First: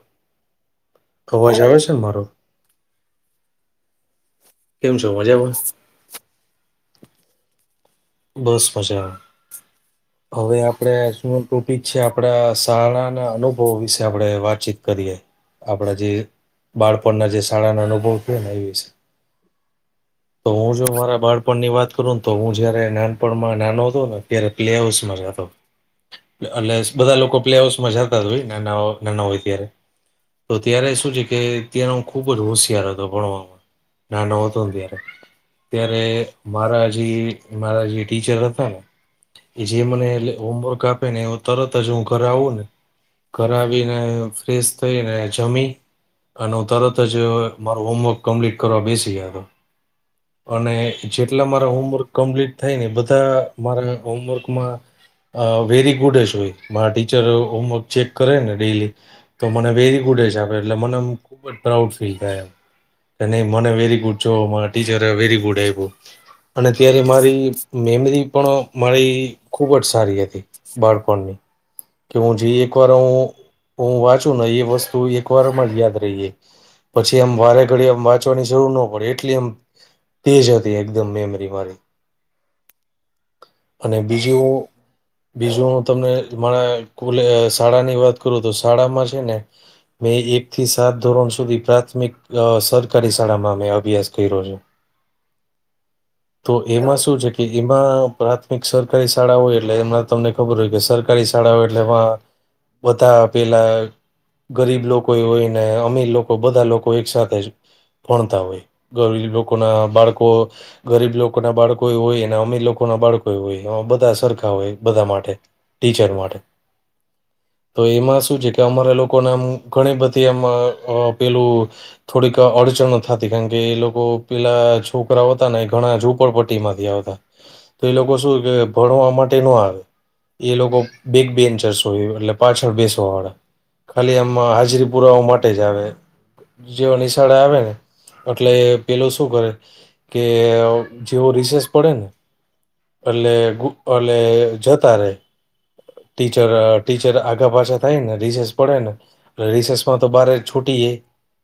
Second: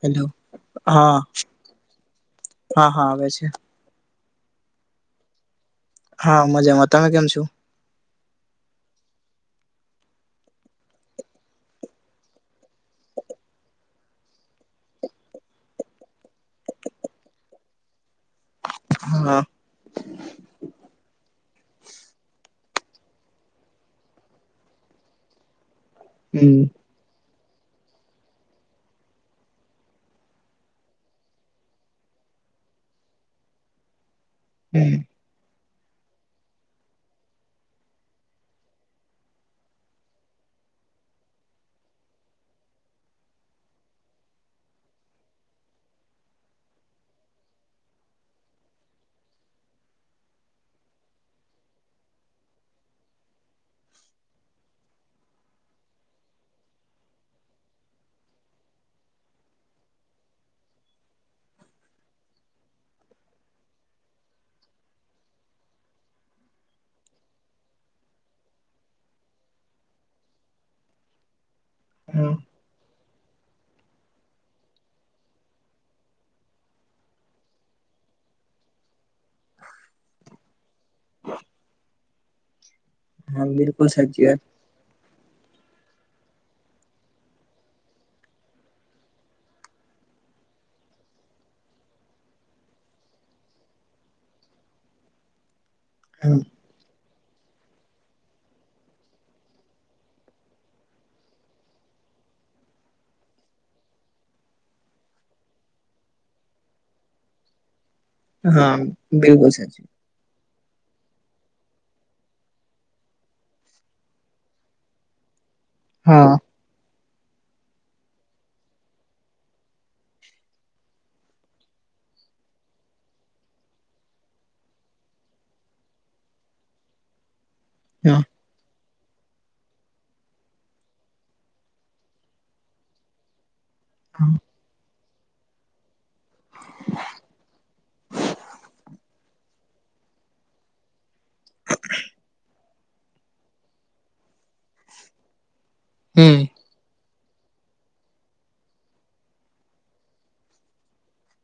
Hello હા અવાજ આવે છે ને મારો હા હા આવે છે કેમ છો મજા બસ હા મજામાં તમે કેમ છો બસ મજા આવે હવે આપડણે શું ટોપિક છે આપડા શાળાના અનુભવો વિશે આપડણે વાતચીત કરીયએ આપડા જે બાળપણના જે શાળા ના અનુભવ છે ને એ વિશે હા તો હું જો મારા બાળપણની વાત કરું ને તો હું જયારે નાનપણમાં નાનો હતો ને ત્યારે પ્લે હાઉસ માં જતો હમ એટલે બધા લોકો પ્લે હઉસ માં જતા જ હોય નાના નાના હોય ત્યારે તો ત્યારે શું છે કે ત્યાંનો હ ખુબ જ હોશિયાર હતો ભણવામાં નાનો હતો ને હમ ત્યારે ત્યારે મારા જે મારા જે ટીચર હતા ને એ જે મને એ હોમવર્ક આપે ને એ તરત જ હું ઘરે આવું ને ઘર આવી ને ફ્રેશ થઈ ને જમી અને હું તરત જ મારું હોમવર્ક કમ્પ્લીટ કરવા બેસી ગયો હતો અને જેટલા મારા હોમવર્ક કમ્પ્લીટ થાયને બધા મારા હોમવર્કમાં અ વેરી ગુડશ હોય મા ટીચર હોમવર્ક ચેક કરે ને ડેલી તો મને વેરી ગુડ હિસાબે એટલે મને એમ ખૂબ જ પ્રાઉડ ફીલ થાય એમ નહી મને વેરી ગુડ જો ટીચર વેરી ગુડ આવ્યું અને ત્યારે મારી મેમરી પણ મારી ખૂબ જ સારી હતી બાળપણની કે હું હા જે એક વાર હું હું વાંચું ને એ વસ્તુ એક વારમાં જ યાદ રહીએ પછી એમ વારે ઘડી એમ વાંચવાની જરૂર ન પડે એટલી એમ તેજ હતી એકદમ મેમરી મારી હા બિલકુલ અને સાચી વાત બીજું બીજું હું તમને મારા કો શાળા ની વાત કરું તો શાળામાં છે ને મેં એક થી સાત ધોરણ સુધી પ્રાથમિક સરકારી શાળામાં મે અભ્યાસ કર્યો છ એમાં શું છે કે એમાં પ્રાથમિક સરકારી શાળા હોય એટલે એમાં તમને ખબર હોય કે સર કરી શાળાઓ એટલે એમાં બધા પેલા ગરીબ લોકો હોય ને અમીર લોકો બધા લોકો એક સાથે જ ભણતા હોય હા ગરીબ બિલકુલ લોકો ના સાચી બાળકો ગરીબ લોકો ના બાળકો હોય ને અમીર લોકો ના બાળકો હોય એ બધા સરખા હોય બધા માટે ટીચર હા માટે તો એમાં શું છે કે અમારા લોકોને આમ ઘણી બધી એમ પેલું થોડીક અડચણો થતી કારણ કે એ લોકો પેલા છોકરાઓ હતા ને એ ઘણા ઝોપડપટ્ટી માંથી આવતા તો એ લોકો હા શું કે ભણવા માટે નો આવે એ લોકો બેક બેન્ચર્સ એટલે પાછળ બેસવા વાળા ખાલી આમમાં હાજરી પુરાવા માટે જ આવે જેવા નિશાળા આવે ને એટલે પેલો શું કરે કે જેવો રિસેચ પડે ને એટલે ગુ એટલે જતા રહેે હમ ટીચર ટીચર આગા પાછા થાય ને રિસેસ પડે ને રિસેસમાં તો બારે છૂટી જાય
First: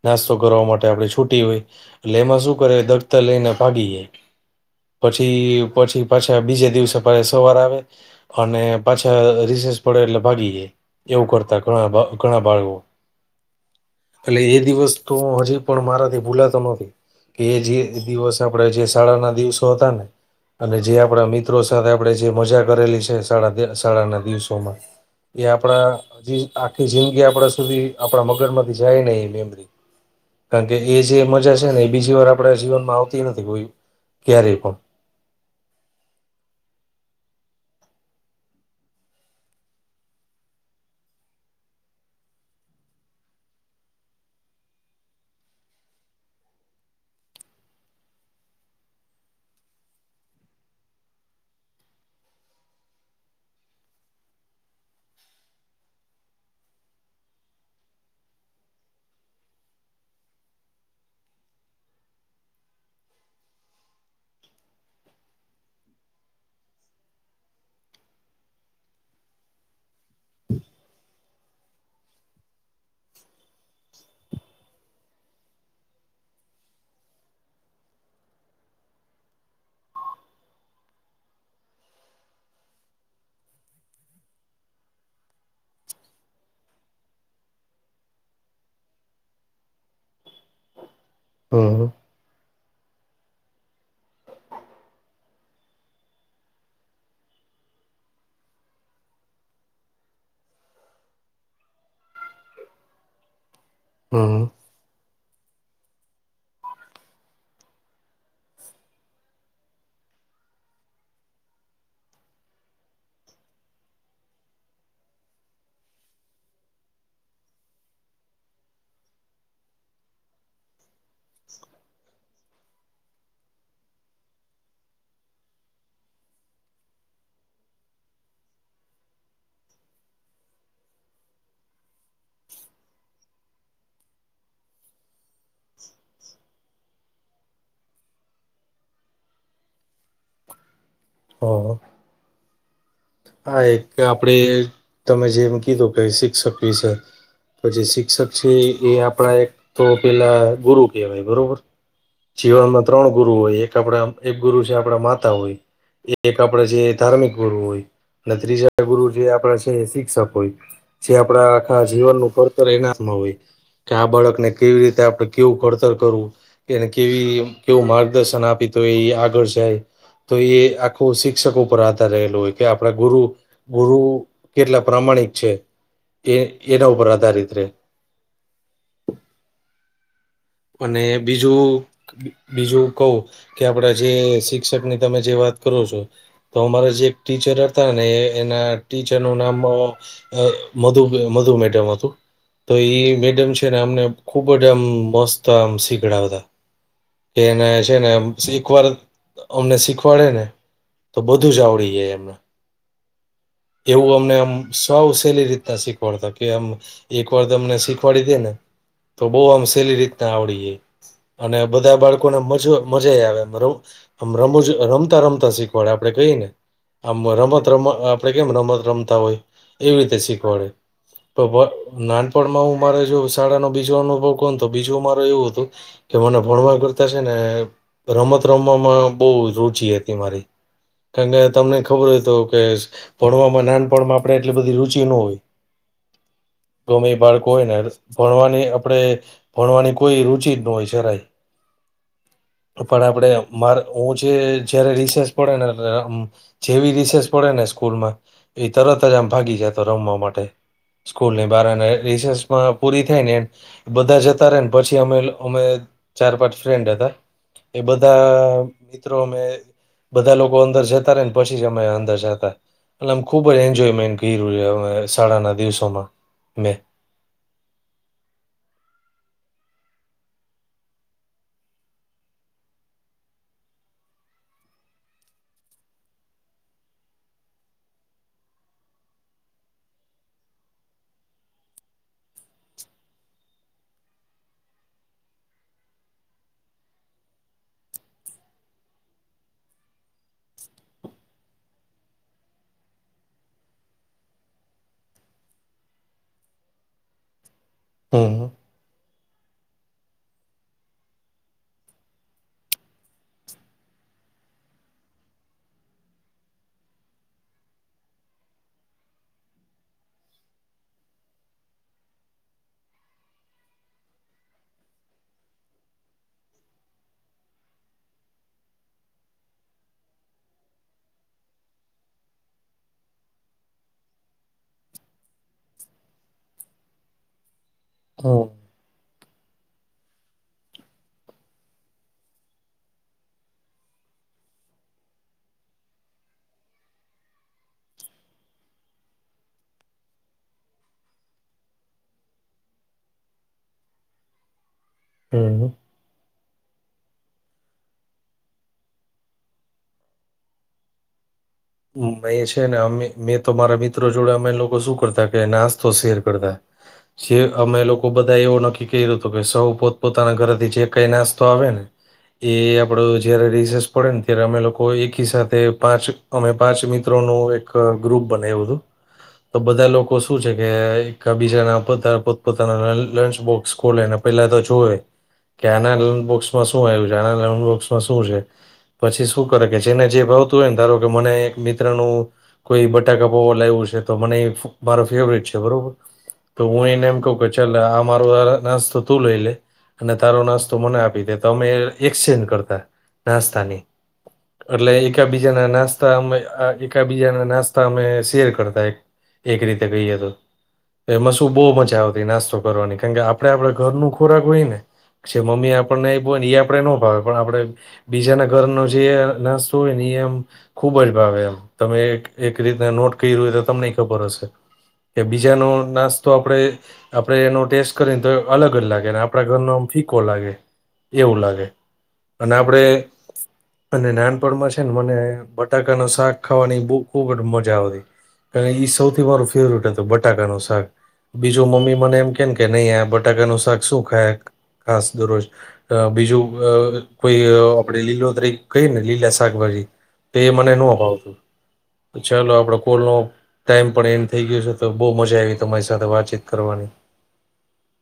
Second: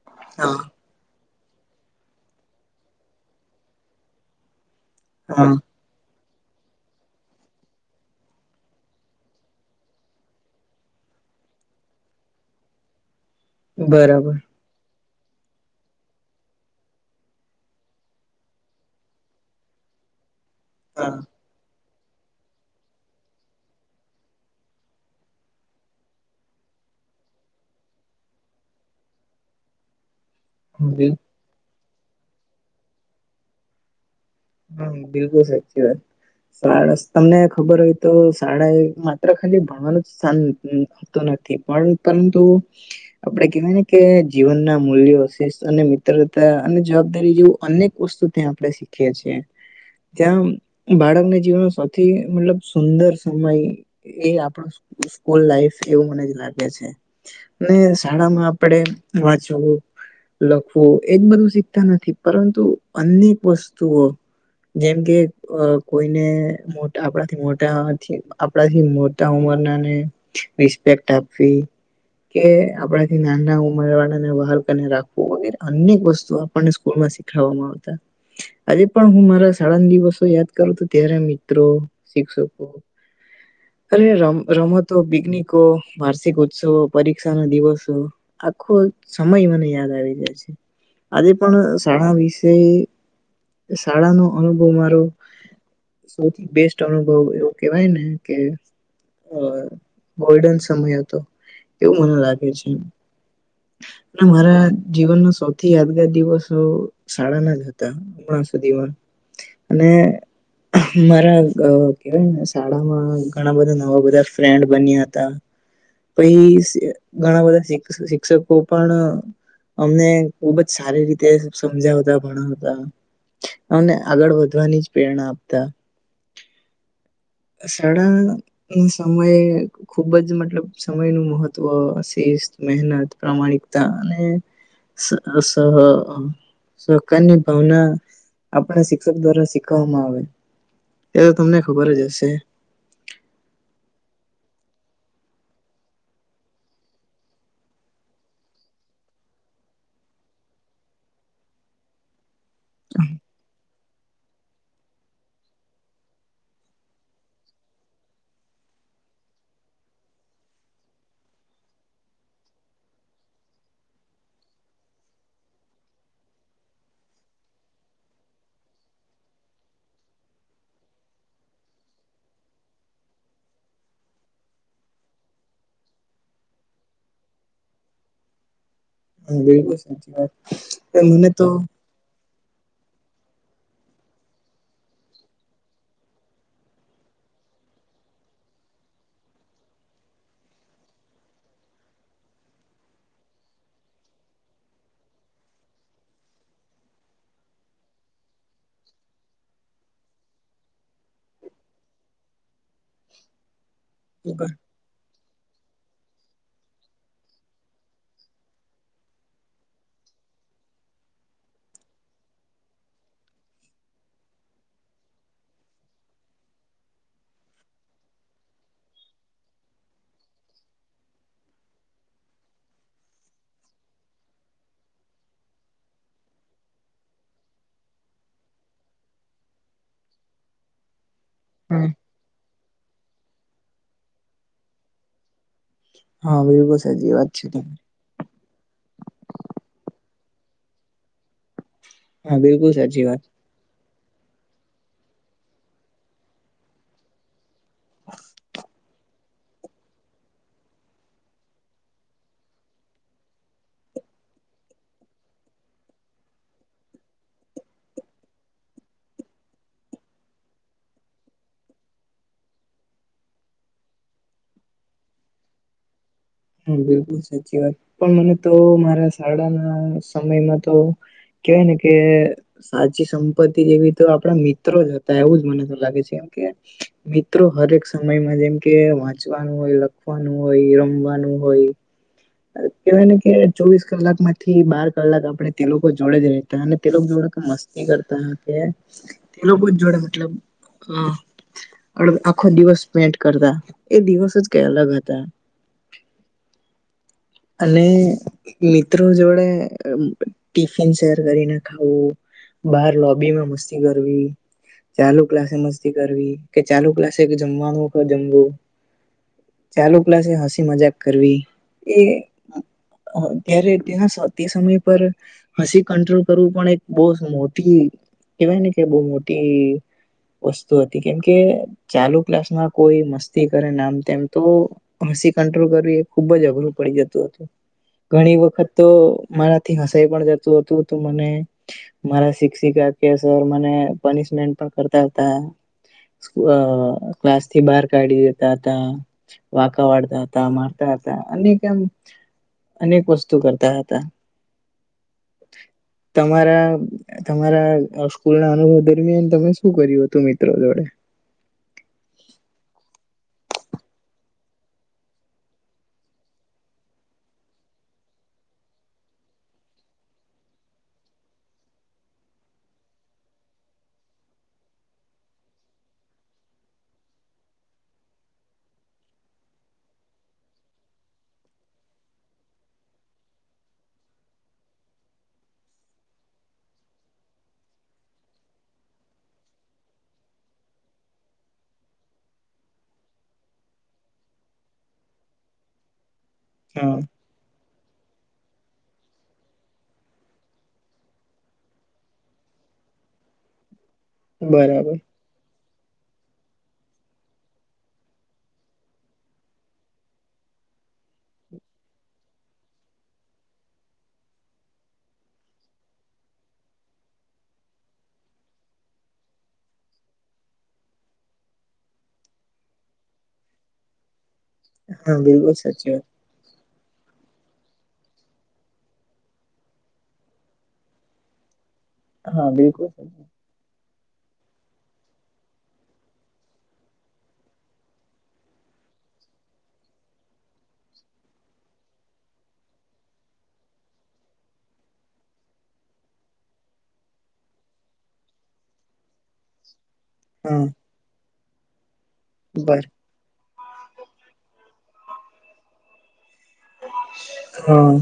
નાસ્તો હા કરવા માટે આપણે છૂટી હોય એટલે એમાં શું કરે દફતર લઈને ભાગી જાય પછી હા પછી પાછા બીજે દિવસે સવાર આવે અને પાછા રીસેસ પડે એટલે ભાગી જાય એવું કરતા ઘણા અ ઘણા બાળો બરાબર એટલે એ દિવસ તો હજી પણ મારાથી ભૂલાતો નથી કે એ જે દિવસ આપણેે જે શાળા ના દિવસો હતા ને અને જે હા આપડા મી મિત્રો સાથે આપડે જે મજા કરેલી છે શાળાના દિવસોમાં એ આપણાજી આખી જિંદગી આપડા સુધી આપણા મગજ માંથી જાય નહી એ મેમરી [inaudible] કારણ કે એ બિલ જે મજા છે ને એ બીજી વાર આપણા જીવનમાં આવતી નથી કો ક્યારેય પણ હા બિલકુલ સાચી વાત શારસ તમને ખબર હોય તો શાળા એ માત્ર ખાલી ભણવાનું જ સ્થાન નથી પણ પરંતુ આપડે કેવાયને કે જીવન ના મૂલ્યો શેસ અને મિત્રતા અને જવાબદારી જેવું અનેક વસ્તુ ત્યાં આપણે શીખીએ છીએ ત્યાં બાળકને જીવન સૌથી મતલબ સુંદર સમય એ આપણ સ્કૂલ લાઈફ એવું મને જ લાગે છે. ને શાળામાં આપડે વાંચવું લખવું એજ બધું શીખતા નથી પરંતુ અનેક વસ્તુઓ જેમ કે કોઈને મોટા આપણાથી મોટા આપણાથી મો ટા ઉમરનાને રિસ્પેક્ટ આપવી કે આપડાથી નાના ઉમર વાળા ને વહાલ કરીને રાખવું વગેરે અનેક વસ્તુ આપણને સ્કૂલ માં શીખ ખવામાં આવતા આજે પણ હું મારા શાળાના દિવસો યાદ કરું તો ત્યારે મિત્રો, શિક્ષકો, અરે રમ રમતો, પિકનિકો, વાર્ષિક ઉત્સવો, પરીક્ષા, ના દિવસો આખો સમય મને યાદ આવી જાય છે, આજે પણ હમ શાળા વિષે શાળા નો અનુભવ મારો સૌથી બેસ્ટ અનુભવ એવો કેવાય ને કે હ ગોલ્ડન સમય હતો એવું મને લાગે છે. ના હમ મારા જીવનનો સૌથી યાદગાર દિવસ શાળાના જ હતા હમણા શુ ધીમા અને મારા કેવાયને શાળામાં ઘણા બધા નવા બધા ફ્રેન્ડ બન્યા હતા પછી ઘણા બધા શિક્ષકો પણ અમને ખુબ જ સારી રીતે સમજાવતા ભણાવતા અમને આગળ વધવાની જ પ્રેરણા આપતા સાળા ની સમયે ખુબ જ મતલબ સમય નું મહત્વ શિસ્ત, મહેનત, પ્રામાણિકતા અને સ સહ સહકારની ભાવના આપણે શિક્ષક દ્વારા શીખવામાં આવે એતો તમને હ ખબર જ હશે હા એક આપડે તમે જેમ કીધું કે શિક્ષક વિશે તો જે શિક્ષક છે એ આપડા એક તો પેલા ગુરુ કેહેવાય બરોબર. જીવનમાં ત્રણ ગુરુ હોય એક આપણા એક ગુરુ છે આપડા માતા હોય. એક આપણેે જે ધાર્મિક ગુરુ હોય અને ત્રીજા ગુરુ જે આપણે છે શિક્ષક હોય. જે આપડા આખા જીવનનુંું ભડતર એનાતમાં હોય. કે આ બાળકને કેવી રીતે આપડ કેવું ખડતર કરવું. એને કેવી કેવું માર્ગદર્શન આપી તો એ આગળ જાય. તો એ આખું શિક્ષકો ઉપર આધાર રહેલું હોય કે. આપડા ગુરુ ગુરુ કેટલા પ્રામાણિક છે. એ એનોવ બરા દારિતે. હા બિલકુલ સાચી વાત. અને મને તો બીજું. બીજું કહું કે આપડા જે શિક્ષક ની તમે જે વાત કરો છો. તો અમારા જે એક ટીચર હતા ને એના ટીચર નું નામ. અ મધુ મધુ મેડમાં હતું. તો એ મેડમ છે ને અમને ખુબ જ આમ મસ્ત આમ શીખડાવતા. કે એને છે ને એકવાર અમને શીખવાડે ને. તો બધું જ આવડી જાય એમને એવું અમનેમ. સૌ સહેલી રીતના શીખવાડતા કે આમ એક વાર અમને શીખવાડી દે ને. તો બહ આમ સહેલી રીતના આવડીએે. અને બધા બાળકોને મજ મજા આવેરો. આમ રમું જ રમતા રમતા શીખવાડે આપણે કહી ને. આમ રમત રમત આપડે કેમ રમત રમતા હોય એવી રીતે શીખવાડે. નાનપણમાં હું મારે જો શાળાનો બીજો અનુભવ કોણતો બીજું મારો એવું હતું. કે મને ભણવા કરતાશે ને રમત રમવામાં બહુ રુચિ હતી મારી. કારણ કે તમને ખબર હા હોય તો કે ભણવામાં નાનપણમાં આપણે એટલી બધી રુચિ ન હોય. બિલકુલ ગમે સાચી વાત છે બાળકોયને. તમારી ભણવાની આપણેે ભણવાની કોઈ રુચિ જ ન હોય શરાય. હા બિલકુલ પણ સાચી વાત આપડે. મારે હું જે જયારે રિસેર્ચ પડે ને જેવી રિસેર્ચ પડે ને. સ્ૂલમાં એ તરત જ આમ ભાગી જાય તો રમવા માટે. ૂલની બાર રમાં પૂરી થાય ને બધા જ. પછી અમે અમે ચાર પાંચ ફ્રેન્ડ હતા. એ બધા મિત્રો મેમે. બધા લોકો અંદર જતા રે ને પછી જમા અંદર જતા. એલે આમ ખુબ જ એન્જોયમેન્ટ કર્યું છે અ શાળાના દિવસોમાં. મેં હા બિલકુલ સાચી વાત પણ મને તો મારા શાળાના સમયમાં તો. કેવાય ને કે. સાચી સંપત્તિ જેવી તો આપણા મિત્રો જ હતા એવું જ મને તો લાગે છે કેમ કે. મિત્રો હરેક સમયમાં જેમ કે વાંચવાનું હોય લખવાનું હોય રમવાનું. હોય. કેહેવાય ને કે ચોવીસ કલાક માંથી બાર કલાક આપડે તે લોકો જોડે જ ર. અને તે લોકો જોડ મસ્તી કરતા કે. એ લોકો જ જોડે મતલબ હ. આખો દિવસ પેન્ટ કરતા એ દિવસ જ કઈ અલગ હતા. અને હમ હમ મિત્રો જોડે ટિફિન શેર કરીને ખાવું. બહાર લોબી માં મસ્તી કરવી. ચાલુ ક્લાસે મસ્તી કરવી કે ચાલુ ક્લાસે કે જમવાનું જમવું. ચાલુ ક્લાસે હસી મજાક કરવી એ. અત્યારે ત્યાં તે સમય પર હસી કંટ્રોલ કરવું પણ એક બહ મોટી કહેવાય ને કે બહ મોટી વસ્તુ હતી કેમકે ચાલુ ક્લાસમાં કોઈ મસ્તી કરે ને આમ તેમ તો હસી કંટ્રોલ કરવી એ ખુબ જ અઘરું પડી જતું હતું ઘણી વખત તો મારાથી હસાઈ પણ જતું હતું તો મને મારા શિક્ષિકા કે સર મને પનિશમેન્ટ પણ કરતા હતા અ ક્લાસ થી બહાર કાઢી દેતા હતા વાકા વાડતા હતા મારતા હતા અને કેમ અનેક વસ્તુ કરતા હતા હમ તમારા તમારા સ્કૂલ ના અનુભવ દરમિયાન તમે શું કર્યું હતું મિત્રો જોડે મે છે ને અમે મેં તો મારા મિત્રો જોડે અમે લોકો શું કરતા કે નાસ્તો શેર કરતા જે અમે લોકો બધા એવો નક્કી કર્યું હત કે સૌ પોત પોતાના ઘરેથી જે કઈ નાસ્તો આવે ને એ આપડો જયારે રિસસ પડે ને ત્યારે અમે લોકો એકી સાથે પાંચ અમે પાંચ મિત્રો નું એક ગ્રુપ બનાવ્યું હતું તો બધા લોકો શું છે કે એક બીજાના પોતા પોતપોતાના લંચ બોક્સ ખોલેને પેલા તો જોુવે કે આના લોન બોક્સમાં શું આવ્યું છે આના લોન બોક્સમાં શું છે પછી શું કરે કે જેને જે ભાવતું હોય ને ધારો કે મને એક મિત્રનું કોઈ બટાકા પૈવા લાયવું છે તો મને મારો ફેવરેટ છે બરોબર તો હું હા એને એમ કહ કે ચાલ આ મારો નાસ્તો તું લઈ લે અને તારો નાસ્તો મને આપી દે તો અમે એક્સચેન્જ કરતા નાસ્તાની એટલે બરાબર એકાબીજા ના નાસ્તા તા અમે એકા બીજાના નાસ્તા અમે શેર કરતા એક રીતે કઈએ તો એમાં શું બહુ મજા આવતી નાસ્તો કરવાની કારણ કે આપડે આપણા ઘર નું ખોરાક હોય ને છે મમ્મી આપણનેય ને એ આપડે નો ભાવે પણ આપડે બીજાના ઘરનો જે નાસ્તો હોય ને એમ ખુબ જ ભાવે એમ તમે એક એક રીતને નોટ કર્યું હોય તો તમને ખબર હશે. હા એ બિલકુલ બીજા નો સાચી વાત. નાસ તો આપણેે આપડે એનો ટેસ્ટ કરીને તો અલગ જ લાગે આપણા ઘરનો આમ ફીકો લાગે. એવું લાગે અને આપડે અને નાનપણમાં છે ને મને બટાકા નું શાક ખાવાની બહું ખુબ જ મજા આવતી. અને એ સૌથી મારું ફેવરટ હતું બટાકા નું શાક. બીજું મમ્મી મને એમ કે કે નહીં આ બટાકાનું શાક શું ખાય ખાસ દરરોજ. અ બીજું કોઈ આપડે લીલો તરી કઈએ ને લીલા શાકભાજી. એ મને ન ભાવતું, ચાલો આપડ કોલનો. ટાઈમ પણ એનડ થઈ ગયો છે તો બહુ મજા આવી તમારી સાથે વાતચીત કરવાની. હમ્મ.